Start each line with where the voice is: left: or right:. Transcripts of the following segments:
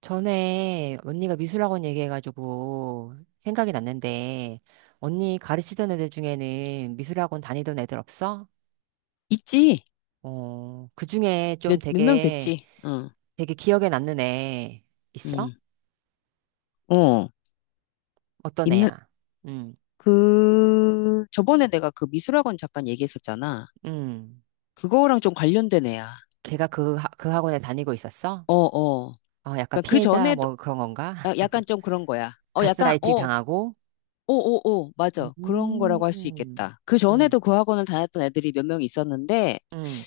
right: 전에 언니가 미술학원 얘기해가지고 생각이 났는데, 언니 가르치던 애들 중에는 미술학원 다니던 애들 없어?
left: 있지.
right: 어, 그 중에 좀
left: 몇 명
right: 되게,
left: 됐지. 응,
right: 되게 기억에 남는 애 있어?
left: 응, 어.
right: 어떤
left: 있는,
right: 애야? 응,
left: 그, 저번에 내가 그 미술학원 잠깐 얘기했었잖아.
right: 응.
left: 그거랑 좀 관련된 애야.
right: 걔가 그, 하- 그 학원에 다니고 있었어?
left: 어, 어.
right: 어, 약간
left: 그러니까 그
right: 피해자
left: 전에도,
right: 뭐 그런 건가?
left: 아, 약간 좀 그런 거야. 어, 약간,
right: 가스라이팅
left: 어,
right: 당하고?
left: 오, 오, 오, 맞아. 그런 거라고 할 수
right: 음,
left: 있겠다. 그
right: 응,
left: 전에도 그 학원을 다녔던 애들이 몇 명 있었는데,
right: 응.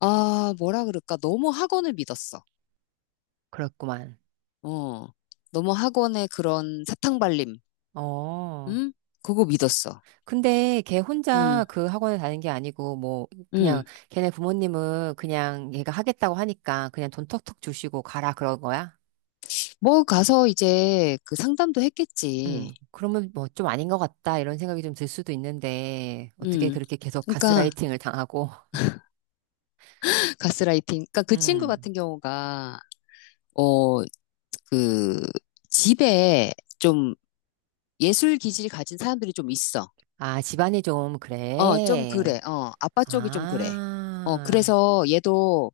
left: 아, 뭐라 그럴까. 너무 학원을 믿었어.
right: 그렇구만.
left: 어. 너무 학원의 그런 사탕발림,
right: 어.
left: 응? 그거 믿었어.
right: 근데 걔 혼자
left: 응,
right: 그 학원에 다닌 게 아니고 뭐 그냥
left: 응.
right: 걔네 부모님은 그냥 얘가 하겠다고 하니까 그냥 돈 턱턱 주시고 가라 그런 거야?
left: 뭐 가서 이제 그 상담도 했겠지.
right: 그러면 뭐 좀 아닌 것 같다 이런 생각이 좀 들 수도 있는데 어떻게
left: 음.
right: 그렇게 계속
left: 그러니까
right: 가스라이팅을 당하고.
left: 가스라이팅. 그러니까 그 친구
right: 음.
left: 같은 경우가 어, 그 집에 좀 예술 기질 가진 사람들이 좀 있어.
right: 아, 집안이 좀
left: 어, 좀
right: 그래.
left: 그래. 어, 아빠 쪽이 좀 그래. 어,
right: 아.
left: 그래서 얘도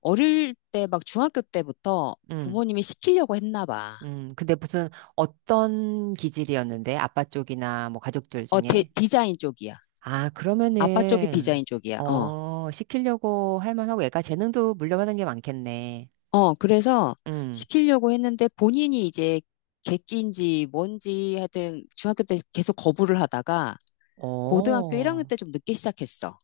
left: 어릴 때 막 중학교 때부터
right: 음.
left: 부모님이 시키려고 했나 봐.
right: 음. 근데 무슨 어떤 기질이었는데 아빠 쪽이나 뭐 가족들
left: 어,
right: 중에?
left: 디자인 쪽이야.
right: 아,
left: 아빠 쪽이
right: 그러면은,
left: 디자인 쪽이야. 어.
right: 어, 시키려고 할 만하고 애가 재능도 물려받은 게 많겠네.
left: 어, 그래서
right: 응.
left: 시키려고 했는데 본인이 이제 객기인지 뭔지 하여튼 중학교 때 계속 거부를 하다가 고등학교 1학년
right: 어,
left: 때 좀 늦게 시작했어.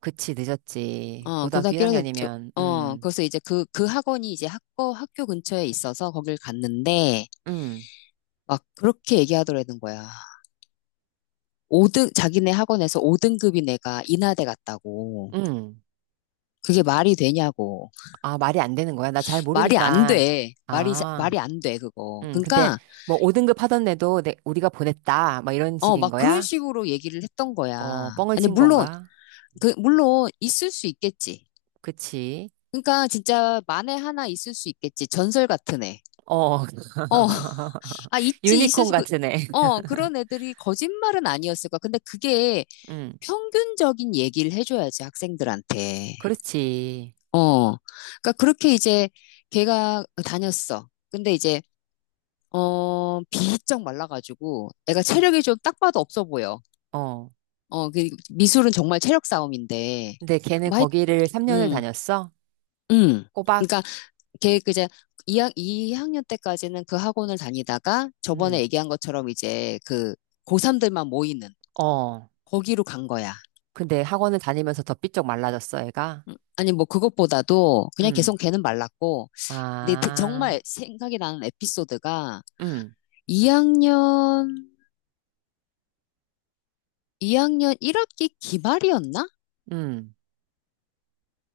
right: 그치, 늦었지.
left: 어,
right: 고등학교
left: 고등학교 1학년 때,
right: 1학년이면,
left: 어,
right: 응,
left: 그래서 이제 그, 그 학원이 이제 학교, 학교 근처에 있어서 거길 갔는데
right: 응,
left: 막 그렇게 얘기하더라는 거야. 오등 자기네 학원에서 5등급인 애가 인하대 갔다고.
right: 응.
left: 그게 말이 되냐고.
right: 아, 말이 안 되는 거야? 나 잘
left: 말이 안
right: 모르니까.
left: 돼.
right: 아,
left: 말이 안 돼, 그거.
right: 응. 근데
left: 그러니까
right: 뭐 5등급 하던 애도 내, 우리가 보냈다. 막 이런
left: 어,
right: 식인
left: 막 그런
right: 거야?
left: 식으로 얘기를 했던 거야.
right: 어, 뻥을
left: 아니,
right: 친
left: 물론,
right: 건가?
left: 그, 물론, 있을 수 있겠지.
right: 그치.
left: 그러니까 진짜 만에 하나 있을 수 있겠지. 전설 같은 애.
right: 어,
left: 어, 아, 있지, 있을
right: 유니콘
left: 수, 그,
right: 같은 애.
left: 어, 그런 애들이 거짓말은 아니었을 거야. 근데 그게
right: 응,
left: 평균적인 얘기를 해줘야지, 학생들한테.
right: 그렇지.
left: 어, 그러니까 그렇게 이제 걔가 다녔어. 근데 이제, 어, 비쩍 말라가지고 애가
right: 어.
left: 체력이 좀 딱 봐도 없어 보여.
right: 어.
left: 어, 그 미술은 정말 체력 싸움인데.
right: 근데 걔는
left: 뭐
right: 거기를 3년을
left: 음,
right: 다녔어?
left: 음.
right: 꼬박?
left: 그러니까 걔 그제 이학년 때까지는 그 학원을 다니다가 저번에
right: 음.
left: 얘기한 것처럼 이제 그 고3들만 모이는
right: 어.
left: 거기로 간 거야.
right: 근데 학원을 다니면서 더 삐쩍 말라졌어, 애가?
left: 아니 뭐 그것보다도 그냥
right: 음.
left: 계속 걔는 말랐고 근데
right: 아.
left: 정말 생각이 나는 에피소드가
right: 음.
left: 2학년 이학년 1학기 기말이었나?
right: 음.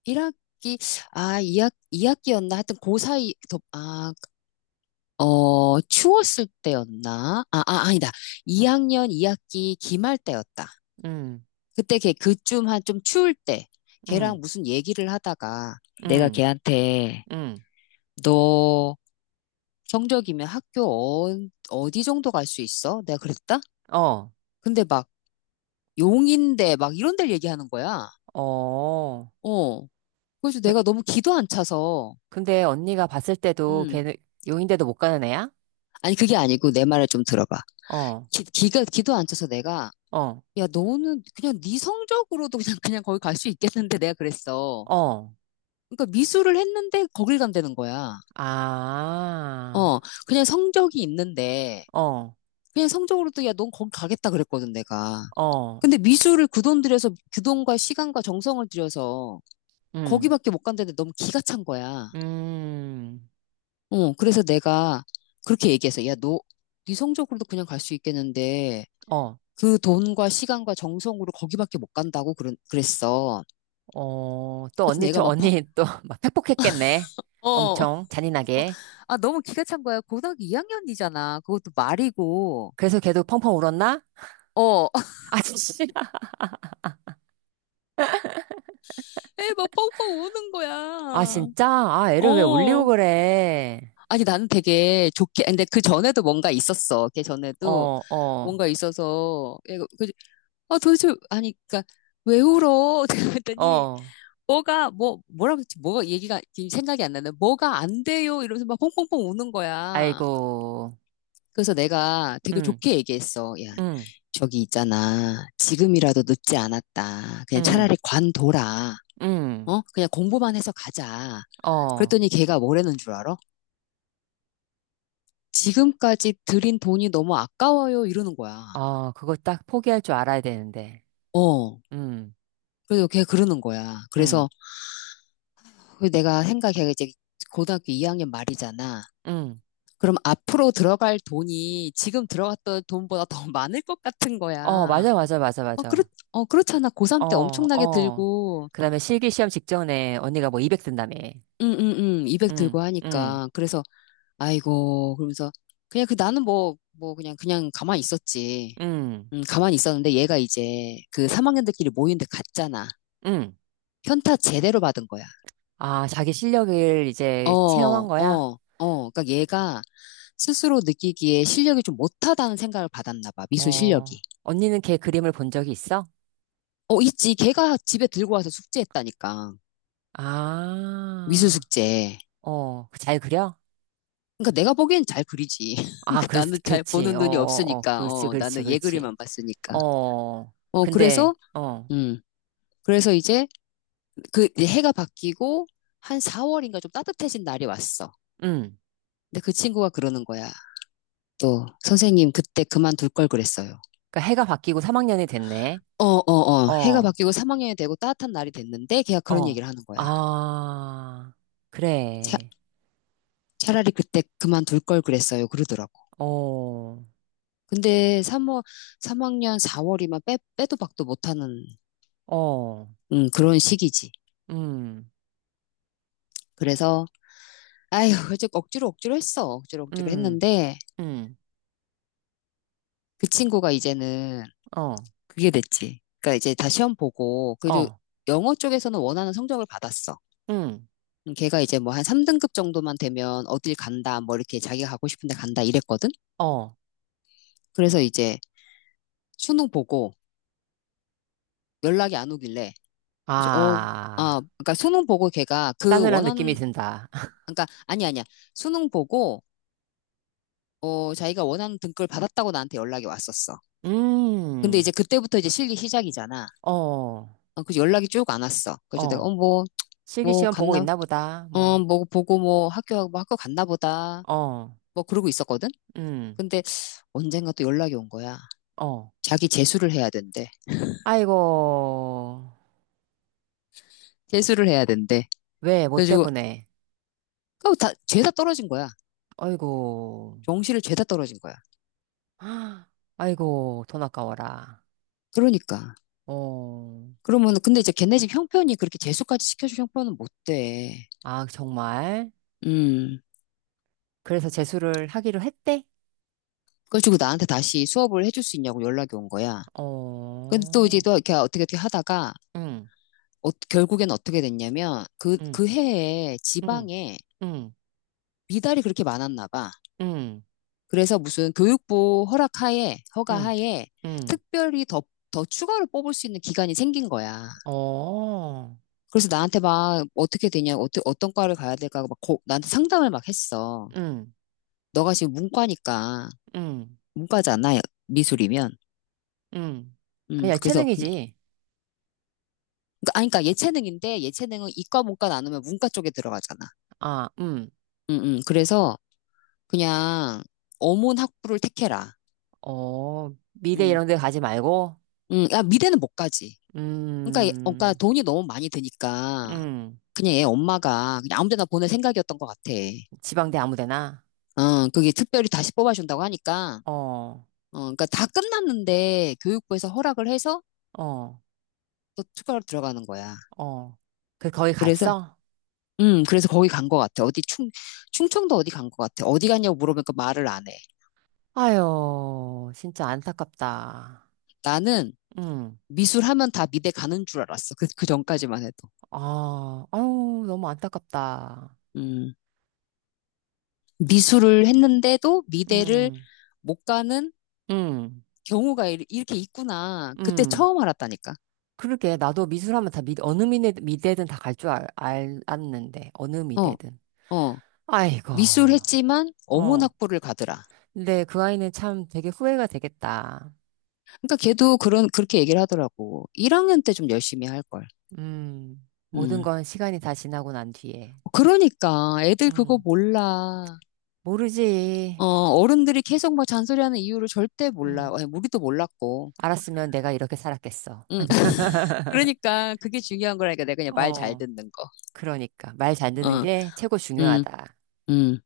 left: 1학기 아 2학 2학기였나? 하여튼 고 사이 아 어, 추웠을 때였나? 아, 아, 아니다. 2학년 2학기 기말 때였다.
right: 음.
left: 그때 걔 그쯤 한 좀 추울 때 걔랑
right: 음.
left: 무슨 얘기를 하다가 내가
right: 음.
left: 걔한테
right: 음.
left: 너 성적이면 학교 어, 어디 정도 갈 수 있어? 내가 그랬다?
right: 어.
left: 근데 막 용인대 막 이런 데를 얘기하는 거야.
right: 어.
left: 어. 그래서
right: 그-
left: 내가 너무 기도 안 차서
right: 근데 언니가 봤을 때도
left: 음.
right: 걔는 용인대도 못 가는 애야?
left: 아니 그게 아니고 내 말을 좀 들어봐.
right: 어.
left: 기, 기가 기도 안 차서 내가
right: 어.
left: 야, 너는 그냥 네 성적으로도 그냥 그냥 거기 갈 수 있겠는데 내가 그랬어.
right: 어.
left: 그러니까 미술을 했는데 거길 간다는 거야. 어,
right: 아.
left: 그냥 성적이 있는데
right: 어.
left: 그냥 성적으로도 야, 넌 거기 가겠다 그랬거든 내가.
right: 어.
left: 근데 미술을 그 돈 들여서 그 돈과 시간과 정성을 들여서
right: 음.
left: 거기밖에 못 간다는데 너무 기가 찬 거야.
right: 음.
left: 어, 그래서 내가 그렇게 얘기해서 야, 너 네 성적으로도 그냥 갈 수 있겠는데
right: 어.
left: 그 돈과 시간과 정성으로 거기밖에 못 간다고 그랬어.
right: 어, 또
left: 그래서
right: 언니,
left: 내가
right: 저
left: 막
right: 언니 또 막 팩폭했겠네.
left: 어,
right: 엄청 잔인하게.
left: 아, 너무 기가 찬 거야. 고등학교 2학년이잖아. 그것도 말이고.
right: 그래서 걔도 펑펑 울었나?
left: 어.
right: 아, 진짜.
left: 에, 막 펑펑 우는
right: 아,
left: 거야.
right: 진짜? 아, 애를 왜 울리고
left: 어,
right: 그래.
left: 아니, 나는 되게 좋게, 근데 그 전에도 뭔가 있었어. 걔 전에도
right: 어, 어,
left: 뭔가 있어서, 얘가, 그, 아, 도대체, 아니, 그니까, 왜 울어? 그랬더니,
right: 어.
left: 뭐라고 했지? 뭐가 얘기가, 지금 생각이 안 나네. 뭐가 안 돼요? 이러면서 막 펑펑펑 우는 거야.
right: 아이고.
left: 그래서 내가 되게
right: 응,
left: 좋게 얘기했어. 야,
right: 응,
left: 저기 있잖아. 지금이라도 늦지 않았다. 그냥
right: 응,
left: 차라리 관둬라.
right: 응.
left: 어? 그냥 공부만 해서 가자.
right: 어,
left: 그랬더니 걔가 뭐라는 줄 알아? 지금까지 들인 돈이 너무 아까워요. 이러는 거야.
right: 어. 그걸 딱 포기할 줄 알아야 되는데.
left: 어.
right: 응,
left: 그래서 걔 그러는 거야.
right: 응,
left: 그래서 그 내가 생각해. 이제 고등학교 2학년 말이잖아.
right: 응.
left: 그럼 앞으로 들어갈 돈이 지금 들어갔던 돈보다 더 많을 것 같은
right: 어,
left: 거야.
right: 맞아, 맞아, 맞아,
left: 어,
right: 맞아.
left: 어, 그렇잖아. 고3 때
right: 어,
left: 엄청나게
right: 어.
left: 들고,
right: 그 다음에 실기 시험 직전에 언니가 뭐 200만 든다며.
left: 응, 응, 응, 200
right: 응,
left: 들고
right: 응,
left: 하니까. 그래서 아이고, 그러면서 그냥 그 나는 뭐, 뭐 그냥 그냥 가만히 있었지.
right: 응.
left: 가만히 있었는데 얘가 이제 그 3학년들끼리 모이는데 갔잖아.
right: 응.
left: 현타 제대로 받은 거야.
right: 아, 자기 실력을 이제
left: 어,
right: 체험한 거야?
left: 어, 어. 그러니까 얘가 스스로 느끼기에 실력이 좀 못하다는 생각을 받았나 봐. 미술
right: 어,
left: 실력이.
right: 언니는 걔 그림을 본 적이 있어?
left: 어, 있지. 걔가 집에 들고 와서 숙제했다니까. 미술
right: 아,
left: 숙제.
right: 어, 잘 그려?
left: 그러니까 내가 보기엔 잘 그리지.
right: 아,
left: 그러니까
right: 그렇지,
left: 나는 잘
right: 그렇지.
left: 보는
right: 어,
left: 눈이
right: 어, 어,
left: 없으니까.
right: 그렇지,
left: 어,
right: 그렇지,
left: 나는 얘
right: 그렇지.
left: 그림만 봤으니까.
right: 어,
left: 어,
right: 근데,
left: 그래서
right: 어,
left: 음. 그래서 이제 그 이제 해가 바뀌고 한 4월인가 좀 따뜻해진 날이 왔어.
right: 응.
left: 근데 그 친구가 그러는 거야. 또 선생님 그때 그만둘 걸 그랬어요.
right: 그러니까 해가 바뀌고 3학년이 됐네.
left: 어, 어, 어. 해가
right: 어,
left: 바뀌고 3학년이 되고 따뜻한 날이 됐는데 걔가 그런
right: 어,
left: 얘기를 하는 거야.
right: 아,
left: 차,
right: 그래.
left: 차라리 그때 그만둘 걸 그랬어요. 그러더라고.
right: 어,
left: 근데 3월, 학년 4월이면 빼도 박도 못하는
right: 어,
left: 그런 시기지.
right: 음,
left: 그래서 아휴, 이제 억지로 억지로 했어. 억지로 억지로
right: 음,
left: 했는데
right: 음,
left: 그 친구가 이제는
right: 어,
left: 그게 됐지. 그러니까 이제 다 시험 보고, 그래도
right: 어,
left: 영어 쪽에서는 원하는 성적을 받았어.
right: 음,
left: 걔가 이제 뭐 한 3등급 정도만 되면 어딜 간다, 뭐 이렇게 자기가 가고 싶은데 간다 이랬거든?
right: 어.
left: 그래서 이제 수능 보고 연락이 안 오길래, 그래서 어, 아,
right: 아,
left: 그러니까 수능 보고 걔가 그
right: 싸늘한 느낌이
left: 원하는,
right: 든다.
left: 그러니까 아니 아니야. 수능 보고, 어, 자기가 원하는 등급을 받았다고 나한테 연락이 왔었어. 근데 이제
right: 음,
left: 그때부터 이제 실기 시작이잖아.
right: 어,
left: 어, 그래서 연락이 쭉 안 왔어. 그래서 내가, 어,
right: 어.
left: 뭐,
right: 실기시험 보고
left: 갔나?
right: 있나 보다.
left: 어,
right: 뭐,
left: 뭐 보고 뭐 학교 학교 갔나 보다.
right: 어,
left: 뭐 그러고 있었거든.
right: 음,
left: 근데 언젠가 또 연락이 온 거야.
right: 어.
left: 자기 재수를 해야 된대.
right: 아이고.
left: 재수를 해야 된대.
right: 왜, 뭐
left: 그래가지고
right: 때문에.
left: 그거 다 죄다 떨어진 거야.
right: 아이고.
left: 정시를 죄다 떨어진 거야.
right: 아이고, 돈 아까워라.
left: 그러니까.
right: 어,
left: 그러면 근데 이제 걔네 집 형편이 그렇게 재수까지 시켜줄 형편은 못 돼.
right: 아, 정말?
left: 음.
right: 그래서 재수를 하기로 했대?
left: 그래가지고 나한테 다시 수업을 해줄 수 있냐고 연락이 온 거야. 근데 또 이제
right: 어,
left: 또 이렇게 어떻게 어떻게 하다가
right: 응,
left: 어, 결국엔 어떻게 됐냐면 그
right: 응,
left: 그 해에
right: 응,
left: 지방에
right: 응,
left: 미달이 그렇게 많았나 봐.
right: 응,
left: 그래서 무슨 교육부 허락하에,
right: 응,
left: 허가하에
right: 응,
left: 특별히 더 추가로 뽑을 수 있는 기간이 생긴 거야.
right: 어,
left: 그래서 나한테 막 어떻게 되냐, 어떻게, 어떤 과를 가야 될까, 막 나한테 상담을 막 했어.
right: 응,
left: 너가 지금 문과니까,
right: 응.
left: 문과잖아, 미술이면.
right: 응. 아니야,
left: 그래서, 그냥,
right: 체능이지.
left: 아니, 그러니까 예체능인데, 예체능은 이과, 문과 나누면 문과 쪽에 들어가잖아.
right: 아,
left: 그래서 그냥 어문 학부를 택해라.
right: 어, 미대
left: 음,
right: 이런 데 가지 말고,
left: 야, 미대는 못 가지. 그러니까, 어, 그러니까
right: 음,
left: 돈이 너무 많이 드니까
right: 음.
left: 그냥 얘 엄마가 그냥 아무 데나 보낼 생각이었던 것 같아.
right: 지방대 아무 데나?
left: 어, 그게 특별히 다시 뽑아준다고 하니까,
right: 어,
left: 어, 그러니까 다 끝났는데 교육부에서 허락을 해서
right: 어,
left: 또 투표로 들어가는 거야.
right: 어. 그, 거기
left: 그래서,
right: 갔어?
left: 그래서 거기 간 것 같아. 어디 충, 충청도 어디 간 것 같아. 어디 갔냐고 물어보니까 말을 안 해.
right: 아유, 진짜 안타깝다.
left: 나는
right: 응.
left: 미술 하면 다 미대 가는 줄 알았어. 그, 그 전까지만 해도.
right: 아, 아유, 너무 안타깝다.
left: 음, 미술을 했는데도 미대를
right: 응,
left: 못 가는
right: 응,
left: 경우가 이렇게 있구나. 그때
right: 응.
left: 처음 알았다니까.
right: 그러게, 나도 미술하면 다 미, 어느 미대, 미대든 다 갈 줄 알, 알, 알았는데, 어느
left: 어,
right: 미대든.
left: 어.
right: 아이고.
left: 미술 했지만 어문
right: 어.
left: 학부를 가더라.
right: 근데 그 아이는 참 되게 후회가 되겠다.
left: 그러니까 걔도 그런 그렇게 얘기를 하더라고. 1학년 때 좀 열심히 할 걸.
right: 모든
left: 음.
right: 건 시간이 다 지나고 난 뒤에.
left: 그러니까 애들 그거
right: 음,
left: 몰라. 어,
right: 모르지.
left: 어른들이 계속 막 잔소리하는 이유를 절대 몰라.
right: 음,
left: 아니, 우리도 몰랐고.
right: 알았으면 내가 이렇게 살았겠어.
left: 음. 그러니까 그게 중요한 거라니까 내가 그냥 말 잘
right: 어,
left: 듣는 거.
right: 그러니까. 말 잘 듣는
left: 어.
right: 게 최고
left: 음.
right: 중요하다.
left: 음.